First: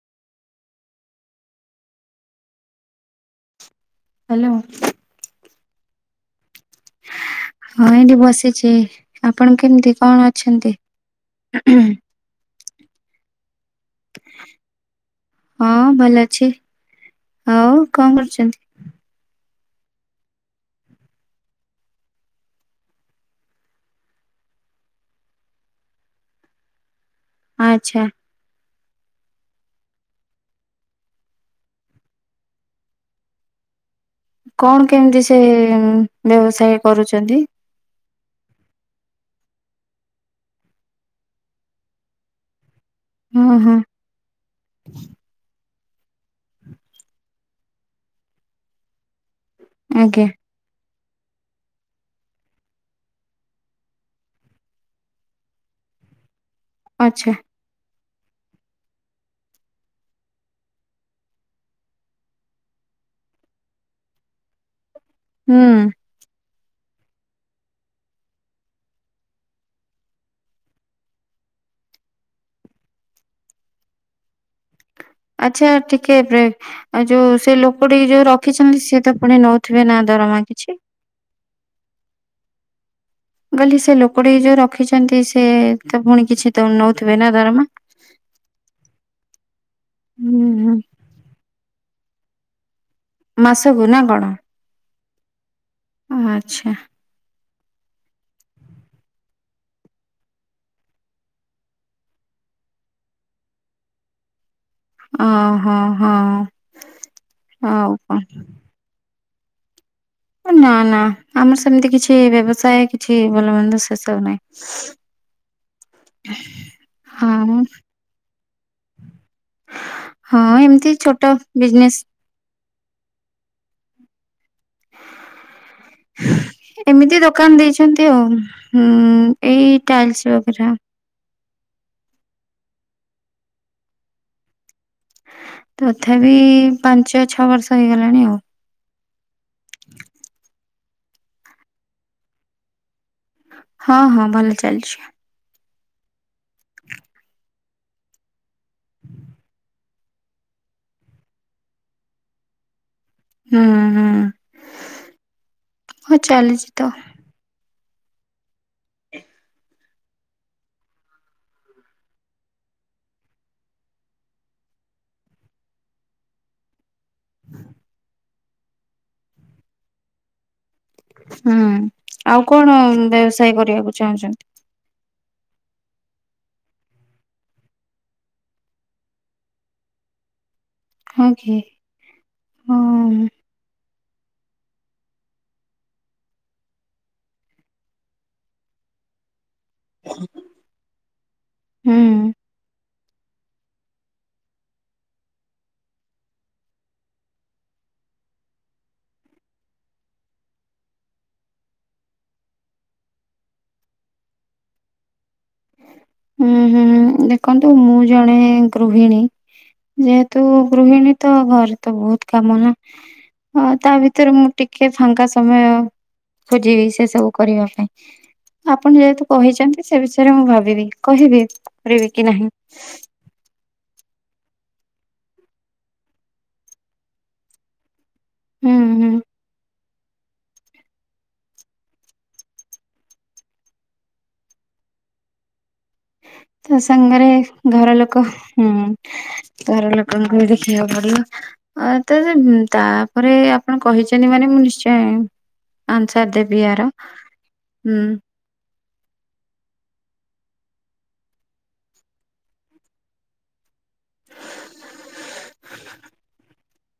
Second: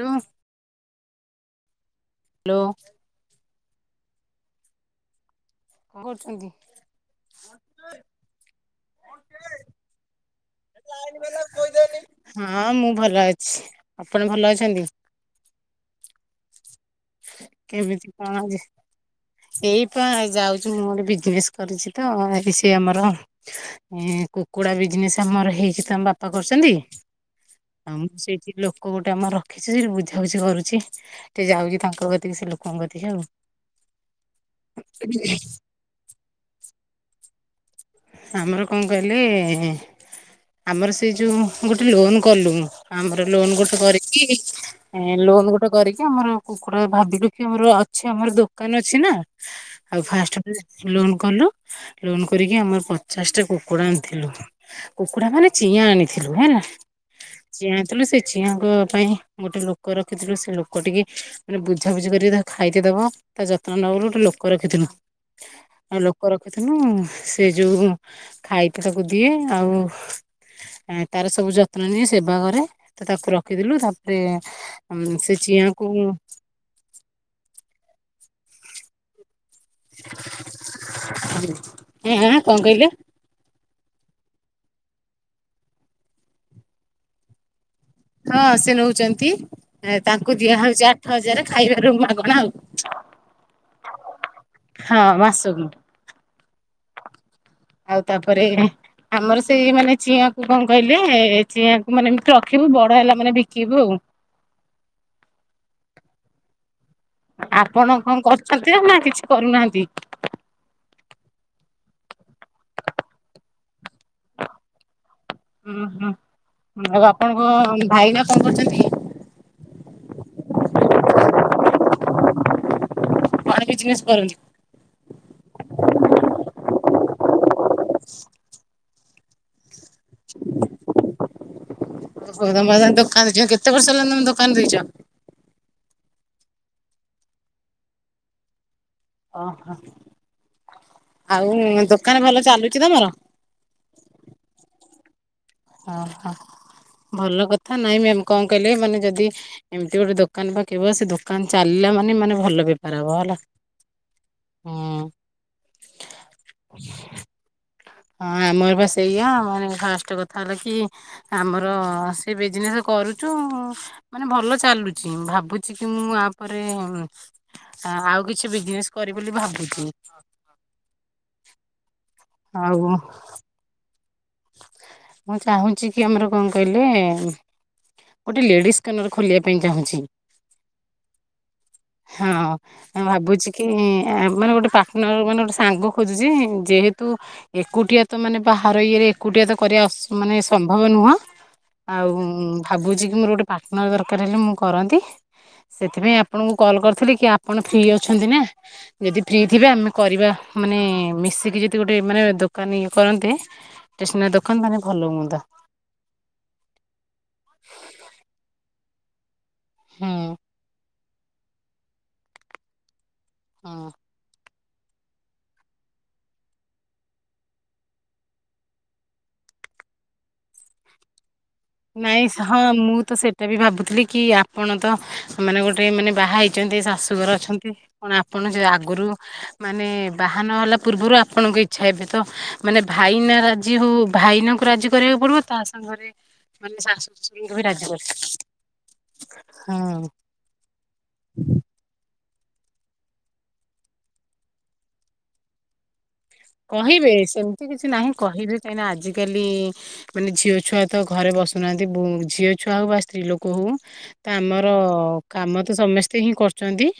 ତୁମେ। Hello. Hello. କଣ କରୁଛନ୍ତି। ହଁ ଏଇଠି ବସିଛି ଆପଣ କେମିତି କଣ। ଅଛନ୍ତି? ଲାଇନି ବେଳକୁ କହିଦେନି ହଁ ମୁଁ ଭଲ ଅଛି ଆପଣ ଭଲ ଅଛନ୍ତି। ହଁ ଭଲ ଅଛି। ଆଉ କେମିତି କଣ କରୁଛନ୍ତି? ଆଜି। ଏଇପା ଯାଉଚୁ ମୁଁ ଗୋଟେ ବିଜନେସ କରିଛି ତ ଏ ସିଏ ଆମର। କୁକୁଡା ବିଜନେସ ଆମର ହେଇଚି ତ ଆମ ବାପା କରୁଛନ୍ତି। ଆଉ ଆଚ୍ଛା ମୁଁ ସେଇଠି ଲୋକ ଗୋଟେ ଆମର ରଖିଛୁ ସେଠି ବୁଝାବୁଝି କରୁଛି ଟିକେ ଯାଉଛି। ତାଙ୍କ କତିକି ସେ ଲୋକଙ୍କ କତିକି ଆଉ। କଣ କେମିତି ସେ ବ୍ୟବସାୟ କରୁଛନ୍ତି। ଆମର କଣ କହିଲେ ଆମର ସେ ଯେଉଁ ଗୋଟେ ଲୋନ୍ କଲୁନୁ। ଆମର ଲୋନ୍ ହଁ ହଁ। ଗୋଟେ କରିକି ଏ ଲୋନ୍ ଗୋଟେ କରିକି ଆମର କୁକୁଡ଼ା ଭାବିଲୁ କି ଆମର ଅଛି ଆମର ଦୋକାନ ଅଛି ନା। ଆଉ ଆଜ୍ଞା ଫାଷ୍ଟ ଲୋନ୍ କଲୁ ଲୋନ୍ କରିକି ଆମ ସେ ପଚାଶ ଟି କୁକୁଡ଼ା ଆଣିଥିଲୁ କୁକୁଡ଼ା ମାନେ ଚିଆଁ ଆଣିଥିଲୁ ହେଲା। ଆଚ୍ଛା। ଚିଆଁ ଅଣିଥିଲୁ ଥିଲୁ ସେ ଚିଆଁଙ୍କ ପାଇଁ ଗୋଟେ ଲୋକ ରଖିଥିଲୁ ସେ ଲୋକଟିକି ମାନେ ବୁଝାବୁଝି କରିକି ତାକୁ ଖାଇତେ ଦେବ ତା ଯତ୍ନ ନବ ବୋଲି ଗୋଟେ ଲୋକ ରଖିଥିଲୁ। ହୁଁ ଆଉ ଲୋକ ରଖିଥିନୁ ସେ ଯୋଉ ଖାଇତେ ତାକୁ ଦିଏ ଆଉ ତାର ସବୁ ଯତ୍ନ ନିଏ ସେବା କରେ ତ ତାକୁ ରଖିଥିଲୁ ତାପରେ ଉଁ। ଆଚ୍ଛା ଟିକେ ବ୍ରେକ ଆଛା ଯୋଉ ସେ ଲୋକଟିକି ଯୋଉ ରଖିଛନ୍ତି ସେ ତ ପୁଣି ନଉ ଥିବେନା ଦରମା କିଛି। ଉଁ ଆଁ ଆଁ କଣ କହିଲେ? ମୁଁ କହଲି ସେ ଲୋକଟି ଯୋଉ ରଖିଛନ୍ତି ସେ ତ ପୁଣି କିଛି ତ ନେଉଥିବେ ନା ଦରମା। ହଁ ସେ ନେଉଛନ୍ତି ତାଙ୍କୁ ହୁଁ ହୁଁ। ଦିଆହେଉଛି ଆ ଆଠ ହଜାରେ ଖାଇବାରୁ ମାଗଣା ଆଉ। ମାସକୁ ନା କଣ ହଁ ମାସକୁ ଆଚ୍ଛା? ଆଉ ତାପରେ ଆମର ସେଇ ମାନେ ଚିଆଁକୁ କଣ କହିଲେ ଚିଆଁକୁ ମାନେ ଏମିତି ରଖିବୁ ବଡ଼ ହେଲା ମାନେ ବିକିବୁ ଆଉ। ଓ ହୋ ହଁ। ଆପଣ କଣ କରୁଛନ୍ତି ନା କିଛି କରୁନାହାଁନ୍ତି? ନା ନା ଆମର ସେମିତି କିଛି ବ୍ୟବସାୟ କିଛି ଭଲ ମନ୍ଦ ସେସବୁ ନାହିଁ। ଉଁ ହୁଁ ମୋ ବାପାଙ୍କ ହଁ ଭାଇନା କଣ କରୁଛନ୍ତି? ହଁ ଏମିତି ଛୋଟ ବିଜନେସ୍। କଣ ବିଜନେସ୍ କରନ୍ତି? ଏମିତି ଦୋକାନ ଦେଇଛନ୍ତି ଆଉ। ହୁଁ ଏଇ ଟାଇଲ୍ସ ବଗେରା। [unintelligible] କେତେ ବର୍ଷ ହେଲାଣି ତମେ ଦୋକାନ ଦେଇଛ? ତଥାପି ପାଞ୍ଚ ଛଅ ବର୍ଷ ହେଇଗଲାଣି ଆଉ। ଓହୋ। ଆଉ ଦୋକାନ ଭଲ ଚାଲୁଛି ତମର? ହଁ ହଁ ଭଲ ଚାଲିଛି। ଓହୋ ଭଲ କଥା ନାଇଁ ମ୍ୟାମ୍ କଣ କହିଲେ? ମାନେ ଯଦି ଏମିତି ଗୋଟେ ଦୋକାନ ପକେଇବ ସେ ଦୋକାନ ଚାଲିଲା ମାନେ ମାନେ ଭଲ ବେପାର ହେବ ହେଲା। ହୁଁ ହୁଁ ହୁଁ। ହଁ ଚାଲିଛି ତ। ହଁ ଆମର ବା ସେଇଆ ମାନେ ଫାଷ୍ଟ କଥା ହେଲା କି ଆମର ସେ ବିଜନେସ କରୁଛୁ ମାନେ ଭଲ ଚାଲୁଛି। ଭାବୁଚିକି ମୁଁ ଆ ପରେ ଆଉ କିଛି ବିଜନେସ୍ କରି ବୋଲି ଭାବୁଛି। ହୁଁ ଆଉ କଣ ବ୍ୟବସାୟ କରିବାକୁ ଚାହୁଁଛନ୍ତି? ମୁଁ ଚାହୁଁଛି କି ଆମର କଣ କହିଲେ? ଗୋଟେ ଲେଡିସ କର୍ନର ଖୋଲିବା ପାଇଁ ଚାହୁଁଛି। ହଁ କି ହଁ ମୁ ହଁ। ଭାବୁଛି କି ମାନେ ଗୋଟେ ପାର୍ଟନର ମାନେ ଗୋଟେ ସାଙ୍ଗ ଖୋଜୁଛି, ଯେହେତୁ ଏକୁଟିଆ ତ ମାନେ ବାହାର ଇଏରେ ଏକୁଟିଆ ତ କରିବା ମାନେ ସମ୍ଭବ ନୁହଁ, ହୁଁ ଆଉ ଭାବୁଛି କି ମୋର ଗୋଟେ ପାର୍ଟନର ଦରକାର ହେଲେ ମୁଁ କରନ୍ତି। ସେଥିପାଇଁ ଆପଣଙ୍କୁ କଲ୍ କରିଥିଲି କି ଆପଣ ଫ୍ରି ଅଛନ୍ତି ନା? ଯଦି ଫ୍ରି ଥିବେ ଆମେ କରିବା ମାନେ ମିଶିକି ଯଦି ଗୋଟେ ମାନେ ଦୋକାନ ଇଏ କରନ୍ତେ ଷ୍ଟେସନାରୀ ଦୋକାନ ତାନେ ଭଲ ହୁଅନ୍ତା। ହୁଁ ହୁଁ ଦେଖନ୍ତୁ ମୁଁ ଜଣେ ଗୃହିଣୀ ହୁଁ ଯେହେତୁ ଗୃହିଣୀ ତ ଘରେ ତ ବହୁତ କାମ ନା ତା ହଁ। ଭିତରେ ଭିତରେ ମୁଁ ଟିକେ ଫାଙ୍କା ସମୟ ଖୋଜିବି ସେ ସବୁ କରିବା ପାଇଁ ଆପଣ ଯେହେତୁ କହିଛନ୍ତି ସେ ବିଷୟରେ ମୁଁ ଭାବିବି କହିବି କରିବି ନାଇଁ କି ନାହିଁ। ହଁ ମୁଁ ସେଇଟା ତ ବି ଭାବୁଥିଲି କି ଆପଣ ତ ମାନେ ଗୋଟେ ମାନେ ବାହା ହେଇଛନ୍ତି ଶାଶୁଘର ଅଛନ୍ତି। କଣ ଆପଣ ସେ ହୁଁ ଆଗରୁ ହୁଁ। ମାନେ ବାହାନ ହେଲା ପୂର୍ବରୁ ଆପଣଙ୍କ ଇଚ୍ଛା ଏବେ ତ ମାନେ ଭାଇନା ରାଜି ହେଉ ଭାଇନାଙ୍କୁ ରାଜି କରିବାକୁ ପଡ଼ିବ ତା ସାଙ୍ଗରେ ମାନେ ତା ଶାଶୁ ସାଙ୍ଗରେ ଶ୍ୱଶୁରଙ୍କୁ ବି ରାଜି ଘର କରିବେ ଲୋକ ହୁଁ ଘର ହଁ ଲୋକଙ୍କୁବି ବୁଝିଆକୁ ପଡିବ, ହଁ ତ ତାପରେ ଆପଣ କହିଛନ୍ତି ମାନେ ମୁଁ ନିଶ୍ଚୟ ଆନ୍ସର ଦେବି। ୟାର କହିବେ ସେମିତି କିଛି ହୁଁ। ନାହିଁ କହିବେ କାହିଁକିନା ଆଜିକାଲି ମାନେ ଝିଅ ଛୁଆ ତ ଘରେ ବସୁନାହାନ୍ତି ବୁ ଝିଅ ଛୁଆ ହଉ ବା ସ୍ତ୍ରୀ ଲୋକ ହଉ। ତ ଆମର କାମ ତ ସମସ୍ତେ ହିଁ କରୁଛନ୍ତି।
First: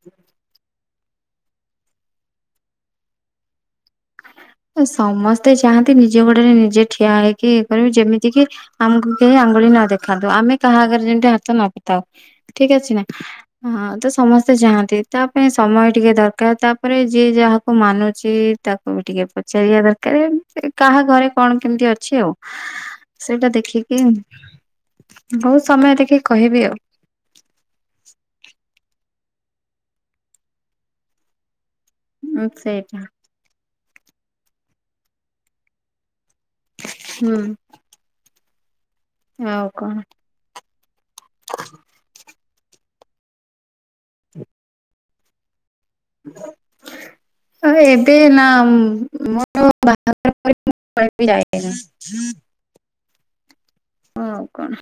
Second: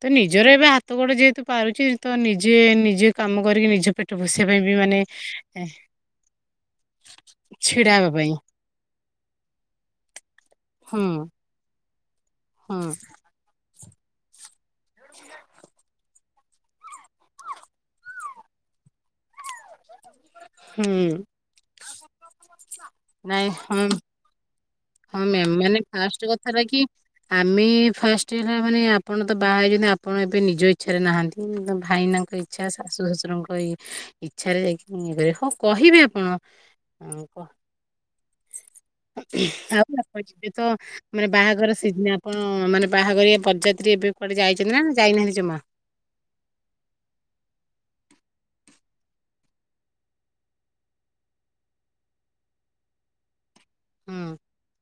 ତ ନିଜର ଏବେ ହାତ ଗୋଡ ଯେହେତୁ ପାରୁଛି ତ ନିଜେ ନିଜେ କାମ କରିକି ନିଜ ପେଟ ବସିବା ପାଇଁବି ସମସ୍ତେ ଚାହାନ୍ତି ନିଜ ଗୋଡରେ ନିଜେ ଠିଆ ହେଇକି ଇଏ କରିବେ। ଛିଡା ହେବା ଯେମିତି ପାଇଁ କିି ଆମକୁ କେହି ଆଙ୍ଗୁଳି ନ ଦେଖାନ୍ତୁ। ଆମେ କାହା ଆଗରେ ହୁଁ ଯେମିତି ହାତ ନ ପ ତାଉ। ଠିକ ହୁଁ। ଅଛି ନା। ତ ସମସ୍ତେ ଚାହାନ୍ତି ତା ପାଇଁ ସମୟ ଟିକେ ଦରକାର। ତାପରେ ଯିଏ ଯାହାକୁ ମାନୁଛି ତାକୁ ବି ଟିକେ ପଚାରିବା ଦରକାର। କାହା ହୁଁ ଘରେ କଣ କେମିତି ଅଛି ଆଉ। ନାଇଁ ସେଇଟା ହଁ ଦେଖିକି ହଁ ମ୍ୟାମ୍ ବୋହୁତ ମାନେ ସମୟ ଫାଷ୍ଟ ଦେଖିକି କଥାଟା କହିବି ଆଉ। କି ଆମେ ଫାଷ୍ଟ ହେଲା ମାନେ ଆପଣ ତ ବାହା ହେଇଛନ୍ତି। ଆପଣ ଏବେ ନିଜ ଇଚ୍ଛାରେ ନାହାନ୍ତି। ଭାଇନାଙ୍କ ଉଁ ଇଚ୍ଛା ସେଇଟା। ଶାଶୁ ଶଶୁରଙ୍କ ଇ ଇଛାରେ ଯାଇକି ମୁଁ ଇଏ କରିବି। ହଁ କହିବେ ଆପଣ। ହୁଁ ଆଉ ରଛି ତ [inaudible] ମାନେ ବାହାଘର ସିଜିନ। ଆପଣ ମାନେ ବାହାଘରିଆ ବରଯାତ୍ରୀ ଏବେ କୁଆଡେ ଯାଇଛନ୍ତି ନା ଯାଇନାହାନ୍ତି ଜମା? ହ ଏବେ ନା ମୋର ବାହାଘର ପରେ ମୋ କୁଆଡେ ବି ଯାଏନା [inaudible] ହୁଁ। ଆଉ କଣ?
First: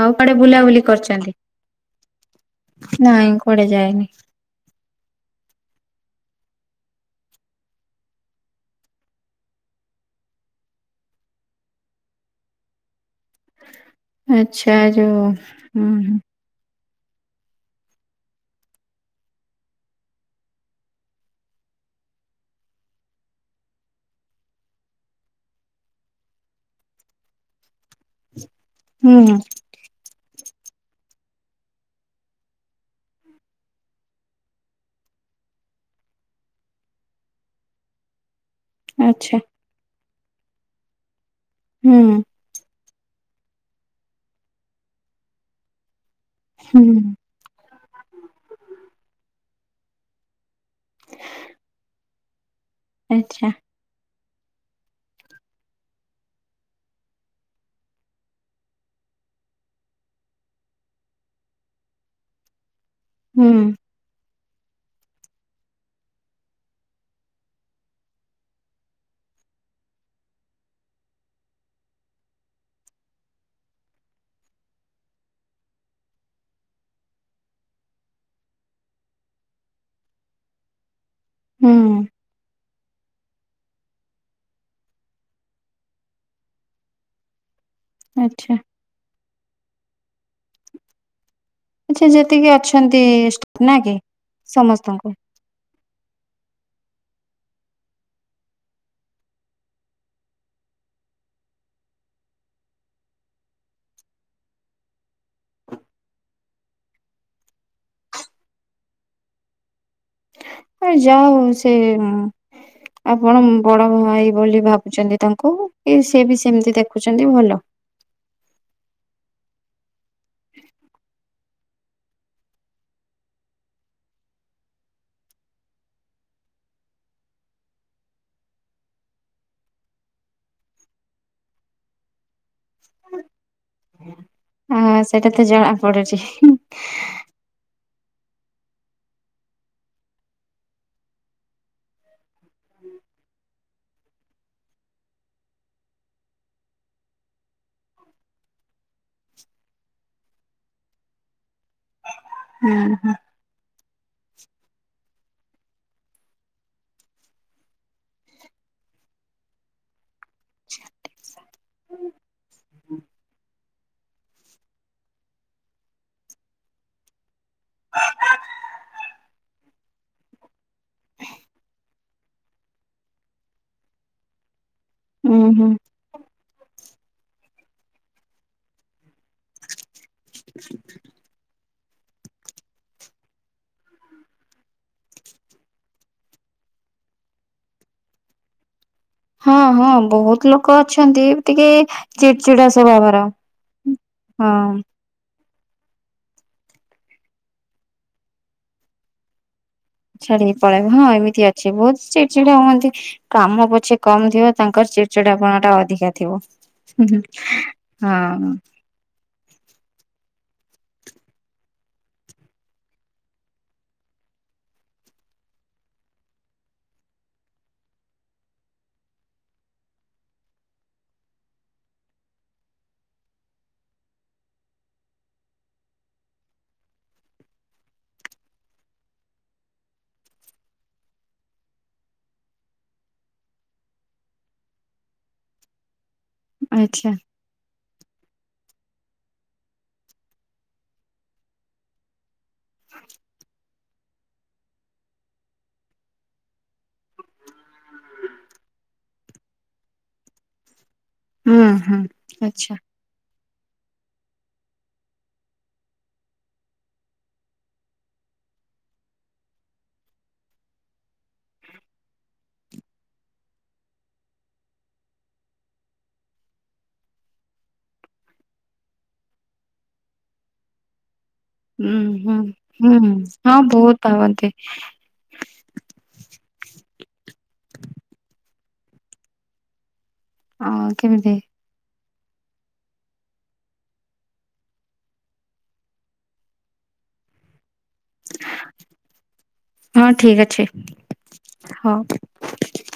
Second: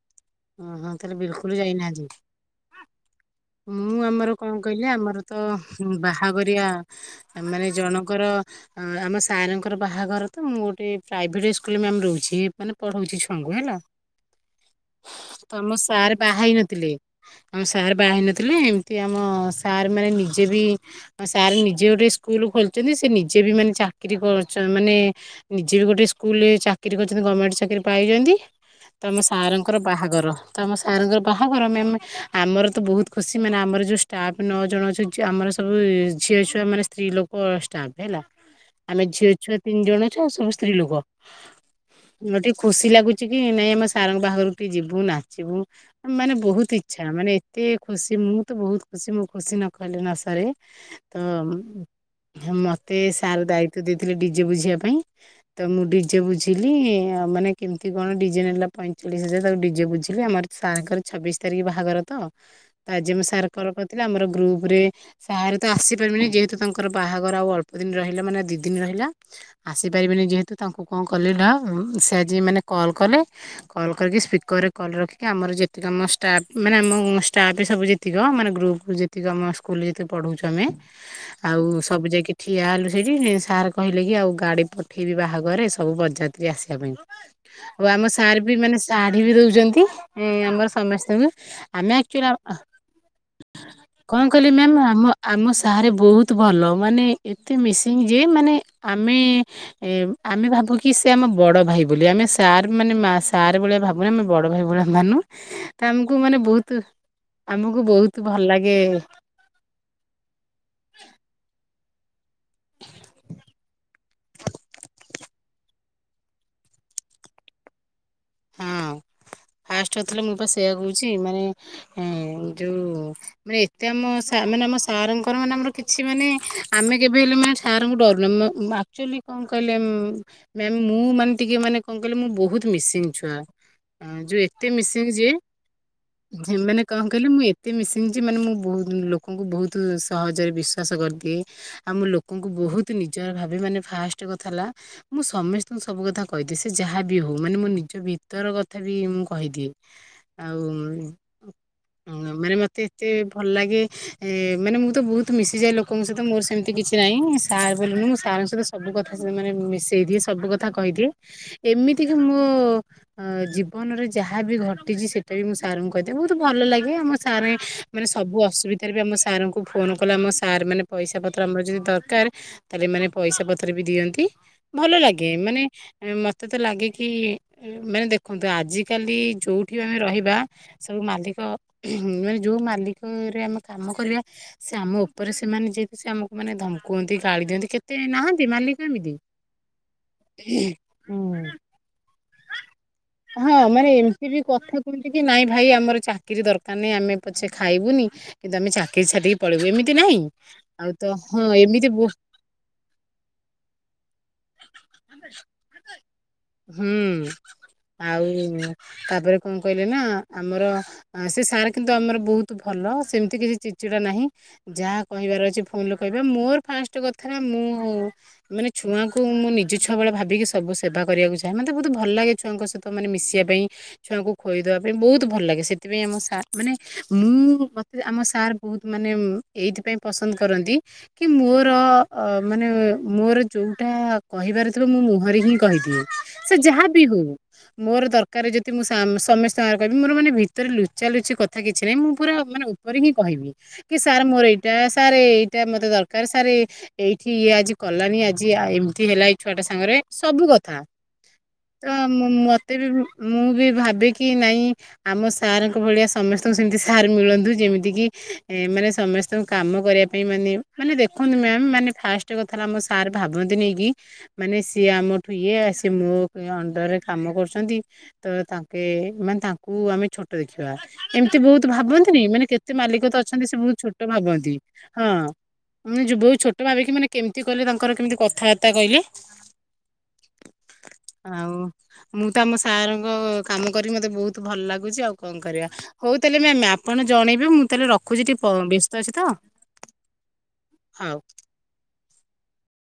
ଆଉ କୁଆଡେ ଓହୋ ବୁଲାବୁଲି ତାହେଲେ କରିଛନ୍ତି? ବିଲକୁଲ ଯାଇନାହାନ୍ତି ମୁଁ ଆମର କଣ କହିଲେ ଆମର ତ ବାହାଘରିଆ ମାନେ ଜଣଙ୍କର ଅ ଆମ ସାରଙ୍କର ବାହାଘର ତ ମୁଁ ଗୋଟେ ପ୍ରାଇଭେଟ ସ୍କୁଲ ମ୍ୟାମ୍ ରହୁଛି ମାନେ ପଢଉଛି ଛୁଆଙ୍କୁ ହେଲା। ଆଚ୍ଛା। ଯୋଉ ତମ ହୁଁ ସାର ବାହା ହେଇ ନଥିଲେ? ଆମ ସାର୍ ବାହା ହେଇ ନଥିଲେ। ଏମିତି ଆମ ସାର୍ ମାନେ ନିଜେ ବି ସାର୍ ନିଜେ ଗୋଟେ ସ୍କୁଲ ଖୋଲିଛନ୍ତି। ସେ ନିଜେ ବି ମାନେ ଚାକିରି କରୁଚ ମାନେ ନିଜେ ବି ଗୋଟେ ସ୍କୁଲରେ ଚାକିରି କରିଛନ୍ତି ଗମେଣ୍ଟ ଚାକିରି ପାଇଛନ୍ତି। ତ ହୁଁ ଆମ ହୁଁ ସାର୍ ଙ୍କ ଙ୍କର ବାହାଘର। ତ ଆମ ସାର୍ ଙ୍କର ବାହାଘର। ମ୍ୟାମ୍ ଆମର ତ ବୋହୁତ ଖୁସି ମାନେ ଆମର ଯୋଉ ଷ୍ଟାଫ ନଅ ଜଣ ଅଛୁ। ଆମର ସବୁ ଝିଅ ଛୁଆ ମାନେ ସ୍ତ୍ରୀ ଲୋକ ଷ୍ଟାଫ ହେଲା। ଆମେ ଝିଅ ଆଚ୍ଛା ଛୁଆ ତିନି ଜଣ ଅଛୁ ଆଉ ସବୁ ସ୍ତ୍ରୀ ଲୋକ। ହୁଁ ମତେ ଟିକେ ଖୁସି ଲାଗୁଛି କି ନାଇଁ ଆମେ ସାରଙ୍କ ବାହାରକୁ ଟିକେ ଯିବୁ ନାଚିବୁ। ମାନେ ବୋହୁତ ହୁଁ ଇଛା। ମାନେ ଏତେ ଖୁସି ମୁଁ ତ ବୋହୁତ ଖୁସି। ମୁଁ ଖୁସି ନ କହିଲେ ନ ସରେ। ତ ମତେ ସାର୍ ଆଚ୍ଛା ଦାୟିତ୍ଵ ଦେଇଥିଲେ ଡିଜେ ବୁଝିବା ପାଇଁ। ତ ମୁଁ ଡିଜେ ବୁଝିଲି। ଆଉ ମାନେ କେମିତି କଣ ଡିଜେ ନେଲା ପଇଁଚାଳିଶ ହଜାର ତାକୁ ଡିଜେ ବୁଝିଲି। ଆମର ସାର୍ ଙ୍କର ଛବିଶ ତାରିଖ ବାହାଘର ତ ଆଜି ମୁଁ ସାର୍ ହୁଁ ଙ୍କର ଥିଲା ଆମର ଗ୍ରୁପରେ ସାାରେ ତ ଆସିପାରିବେନି ଯେହେତୁ ତାଙ୍କର ବାହାଘର ଆଉ ଅଳ୍ପ ଦିନ ରହିଲା ମାନେ ଦି ଦିନ ରହିଲା। ଆସି ପାରିବେନି ଯେହେତୁ ତାଙ୍କୁ କଣ କଲି ନା, ସେ ଆଜି କଲ୍ କଲେ। କଲ କରିକି ସ୍ପିକ ରେ କଲ୍ ରଖିକି ଆମର ଯେତିକ ଆମ ଷ୍ଟାଫ୍ ମାନେ ଆମ ଷ୍ଟାଫ୍ ସବୁ ଯେତିକ ମାନେ ଗ୍ରୁପ୍ କୁ ଯେ ଯେତିକ ଆମ ସ୍କୁଲରେ ଯେତେ ପଢଉଛୁ ଆମେ, ଆଉ ହୁଁ ସବୁ ଯାଇକି ଠିଆ ହେଲୁ ସେଇଠି ସାର୍ କହିଲେ କି ଆଉ ଗାଡି ପଠେଇବି ବାହାଘରେ ସବୁ ବରଯାତ୍ରୀ ଆସିବା ପାଇଁ। ଆଉ ଆମ ସାର ବି ଆଚ୍ଛା। ମାନେ ଶାଢୀ ବି ଦଉଛନ୍ତି ଏ ଆମର ସମସ୍ତଙ୍କୁ। ଆମେ ଆଚ୍ଛା ଆକଚୁଆଲି ଯେତିକି ଆ ଅଛନ୍ତି ଷ୍ଟାଫ୍ ନା କି? କଣ କହିଲେ ମ୍ୟାମ ଆମ ସମସ୍ତଙ୍କୁ ଆମ ସ ବାହାରେ ବହୁତ ଭଲ। ମାନେ ଏତେ ମିସିଙ୍ଗ ଯେ ମାନେ ଆମେ ଏ ଆମେ ଭାବୁ କିି ସେ ଆମ ବଡ ଭାଇ ବୋଲି। ଆମେ ସାର୍ ମାନେ ମା ସାର୍ ଭଳିଆ ଭାବୁ ବଡ ଭାଇ ଭଳିଆ ମାନୁ। ତ ଆମକୁ ମାନେ ବହୁତ ଆମକୁ ବହୁତ ଭଲ ଲାଗେ ଅ ଯାହା ହଉ ସେ ଆପଣ ଉଁ ବଡ ଭାଇ ବୋଲି ଭାବୁଛନ୍ତି ତାଙ୍କୁ। ଏ ସିଏ ବି ସେମିତି ଦେଖୁଛନ୍ତି ଭଲ। ହଁ ଫାଷ୍ଟରୁ ଥିଲି ମୁଁ ପା ସେଇଆ କହୁଛି ମାନେ ହୁଁ ଯୋଉ ମାନେ ଏତେ ଆମ ସା ମାନେ ଆମ ସାରଙ୍କ ମାନେ ଆମର କିଛି ମାନେ ଆମେ କେବେ ହେଲେ ମା ସାରଙ୍କୁ ଡରୁନେ। ମ ଆକ୍ଚୁଆଲି କଣ କହିଲେ ଉଁ? ମ୍ୟାମ ମୁଁ ମାନେ ଟିକେ ମାନେ କଣ କହିଲେ ମୁଁ ବହୁତ ମିସିଙ୍ଗ ଛୁଆ। ଯୋଉ ଏ ଏତେ ଆ ମିଶିଙ୍ଗ ସେଇଟା ଯେ, ତ ଜଣା ପଡୁଛି। ମାନେ କଣ କହିଲେ ମୁଁ ଏ ଏତେ ମିଶିଙ୍ଗ ଯେ ମାନେ ମୁଁ ବହୁତ ଲୋକଙ୍କୁ ବହୁତ ସହଜରେ ବିଶ୍ଵାସ କରିଦିଏ। ଆଉ ମୁଁ ଲୋକଙ୍କୁ ବହୁତ ନିଜର ଭାବେ। ମାନେ ଫାଷ୍ଟ କଥା ହେଲା ମୁଁ ସମସ୍ତଙ୍କୁ ସବୁ କଥା କହିଦିଏ। ସେ ଯାହାବି ହଉ ମାନେ ମୋ ନିଜ ଭିତର କଥା ବି ମୁ କହିଦିଏ। ଆଉ ମାନେ ମତେ ଏତେ ଭଲ ଲାଗେ ଏ ମାନେ ମୁଁ ତ ବହୁତ ମିଶିଯାଏ ଲୋକଙ୍କ ସହିତ ମୋର ସେମିତି କିଛି ନାହିଁ। ସାର୍ ବୋଲି ମୁଁ ସାରଙ୍କ ସହିତ ସବୁ କଥା ସେମାନେ ମିଶେଇ ଦିଏ। ସବୁ କଥା କହିଦିଏ। ଏମିତିକା ମୋ ଅ ଜୀବନରେ ଯାହା ବି ଘଟିଛି ସେଇଟା ବି ମୁଁ ସାରଙ୍କୁ କହିଦିଏ। ବହୁତ ଭଲ ଲାଗେ। ଆମ ସାର୍ ମାନେ ସବୁ ଅସୁବି ବିଧାରେ ଆମ ସାରଙ୍କୁ ଫୋନ୍ କଲେ ଆମ ସାର୍ ମାନେ ପଇସା ପତ୍ର ଆମର ଯଦି ଦରକାର ତାହେଲେ ଏମାନେ ପଇସା ପତ୍ର ବି ଦିଅନ୍ତି। ଭଲ ଲାଗେ। ଉୁଁ ମାନେ ହୁଁ ମତେ ତ ଲାଗେ କି, ମାନେ ଦେଖନ୍ତୁ ଆଜି କାଲି ଯୋଉଠି ଆମେ ରହିବା ସବୁ ମାଲିକ, ମାନେ ଯୋଉ ମାଲିକରେ ଆମେ କାମ କରିବା ସେ ଆମ ଉପରେ ସେମାନେ ଯେହେତୁ ସେ ଆମକୁ ମାନେ ଧମକୁଅନ୍ତି, ଗାଳି ଦିଅନ୍ତି କେତେ ନାହାନ୍ତି ମାଲିକ ଏମିତି। ହଁ-ହଁ ବହୁତ ଲୋକ ଅଛନ୍ତି ହୁଁ। ଟିକେ ଚିଡ଼ଚିଡ଼ା ସ୍ୱଭାବର। ହଁ ମାନେ ଏମିତି ବି କଥା ହଁ କୁହନ୍ତି ନାଇଁ ଭାଇ ଆମର ଚାକିରୀ ଦରକାର ନାଇଁ। ଆମେ ପଛେ ଖାଇବୁନି, କିନ୍ତୁ ଆମେ ଚାକିରି ଛାଡିଦେଇକି ପଳେଇବୁ। ନାହିଁ ଛାଡିକି ପଳାନ୍ତି। ଆଉ ହଁ ତ ଏମିତି ଅଛି ବହୁତ ବୋ ଚି ଚିଡ଼ଚ଼ିଡ଼ା ହୁଅନ୍ତି। କାମ ପଛେ କମ, ଥିବ ତାଙ୍କର ଚିଡ଼ଚିାଡ଼ାପଣ ଟା ଅଧିକା ଥିବ। ହୁଁ -ହୁଁ, ଆଉ ହଁ। ତାପରେ କଣ କହିଲେ ନା ଆମର ସେ ସାର କିନ୍ତୁ ଆମର ବହୁତ ଭଲ। ସେମିତି କିଛି ଚ଼ିଡ଼ଚିଡ଼ା ନାହିଁ। ଯାହା କହିବାର ଅଛି ଫୋନରେ କହିବେ। ମୋର ଫାଷ୍ଟ କଥା ମୁଁ ମାନେ ଛୁଆଙ୍କୁ ମୁଁ ନିଜ ଛୁଆ ଭଳିଆ ଭାବିକି ସବୁ ସେବା କରିବାକୁ ଚାହେଁ। ମତେ ବହୁତ ଭ ଲାଗେ ଛୁଆଙ୍କ ସହିତ ମାନେ ମିଶିବା ପାଇଁ। ଛୁଆଙ୍କୁ ଖୋଇଦେବା ପାଇଁ ବହୁତ ଭଲ ଲାଗେ। ସେଥିପାଇଁ ଆମ ସାର ମାନେ ମୁଁ ମତେ ଆମ ସାର୍ ବହୁତ ମାନେ ଉଁ ଏଇଥିପାଇଁ ପସନ୍ଦ କରନ୍ତି କି ମୋର ଅ ମାନେ ମୋର ଯୋଉଟା କହିବାର ଥିବ ମୁଁ ମୁହଁରେ ହିଁ କହିଦିଏ। ସେ ଯାହା ବିି ଆଚ୍ଛା ହଉ। ମୋର ଦରକାର ଯଦି ମୁଁ ସାମ ସମସ୍ତଙ୍କ ଆଗରେ କହିବି। ମୋର ମାନେ ଭିତରେ ଲୁଚା ଲୁଚି କଥା କିଛି ନାହିଁ। ମୁଁ ପୁରା ମାନେ ଉପ କରି ହିଁ କହିବି କି ସାର୍ ମୋର ଏଇଟା ସାର୍ ଏଇଟା ମତେ ଦରକାର ସାର୍ ଏଇଠି ଇଏ ଆଜି କଲାନି ଆଜି ଏମିତି ହେଲା ଏଇ ଛୁଆଟା ସାଙ୍ଗରେ ସବୁ କଥା ହୁଁ ତ ହୁଁ ମ ଆଚ୍ଛା। ମତେ ବି ମୁଁ ବି ଭାବିକି ନାଇଁ ଆମ ସାର୍ଙ୍କ ଭଳିଆ ସମସ୍ତଙ୍କୁ ସେମିତି ସାର୍ ମିଳନ୍ତୁ ଯେମିତି କିି ମାନେ ସମସ୍ତ ତୁ କାମ କରିବା ପାଇଁ ମାନେ ମାନେ ଦେଖନ୍ତୁ ମ୍ୟାସ୍ ମାନେ ଫାଷ୍ଟ କଥା ଆମ ସାର୍ ଭାବନ୍ତି ନାଇକି ମାନେ ସିଏ ଆମଠୁ ଇଏସ ସେ ମୋ ଅଣ୍ଡରରେ କାମ କରୁଛନ୍ତି ତ ତାଙ୍କେ ମାନେ ତାଙ୍କୁ ଆମେ ଛୋଟ ଦେଖ୍ ଛୁଆ ଏମିତି ବହୁତ ଉୁଁ ଭାବନ୍ତିନି ହୁଁ ମାନେ କେତେ ହୁଁ ମାଲିକ ତ ଅଛନ୍ତି ସେ ହଁ ବହୁତ ଛୋଟ ଭାବନ୍ତି ହଁ ମାନ ଯ ବୋଉ ଛୋଟ ଭାବିକି ମାନେ କେମିତି କହିଲେ ତାଙ୍କର କେମିତି କଥାବାର୍ତ୍ତା କହିଲେ ଆଉ କେମିତି ଆଉ ମୁଁ ତ ଆମ ସାର୍ଙ୍କ କାମ କରି ମତେ ବହୁତ ଭଲ ଲାଗୁଛି ଆଉ କଣ କରିବା ହଉ ତାହେଲେ ମ୍ୟାମ୍ ଆପଣ ଜଣେଇବେ ମୁଁ ତାହେଲେ ରଖ ଖୁଛି ଟିକେ ପ ବ୍ୟସ୍ତ ଅଛି ତ ଠିକ ଅଛି ହଉ ହଁ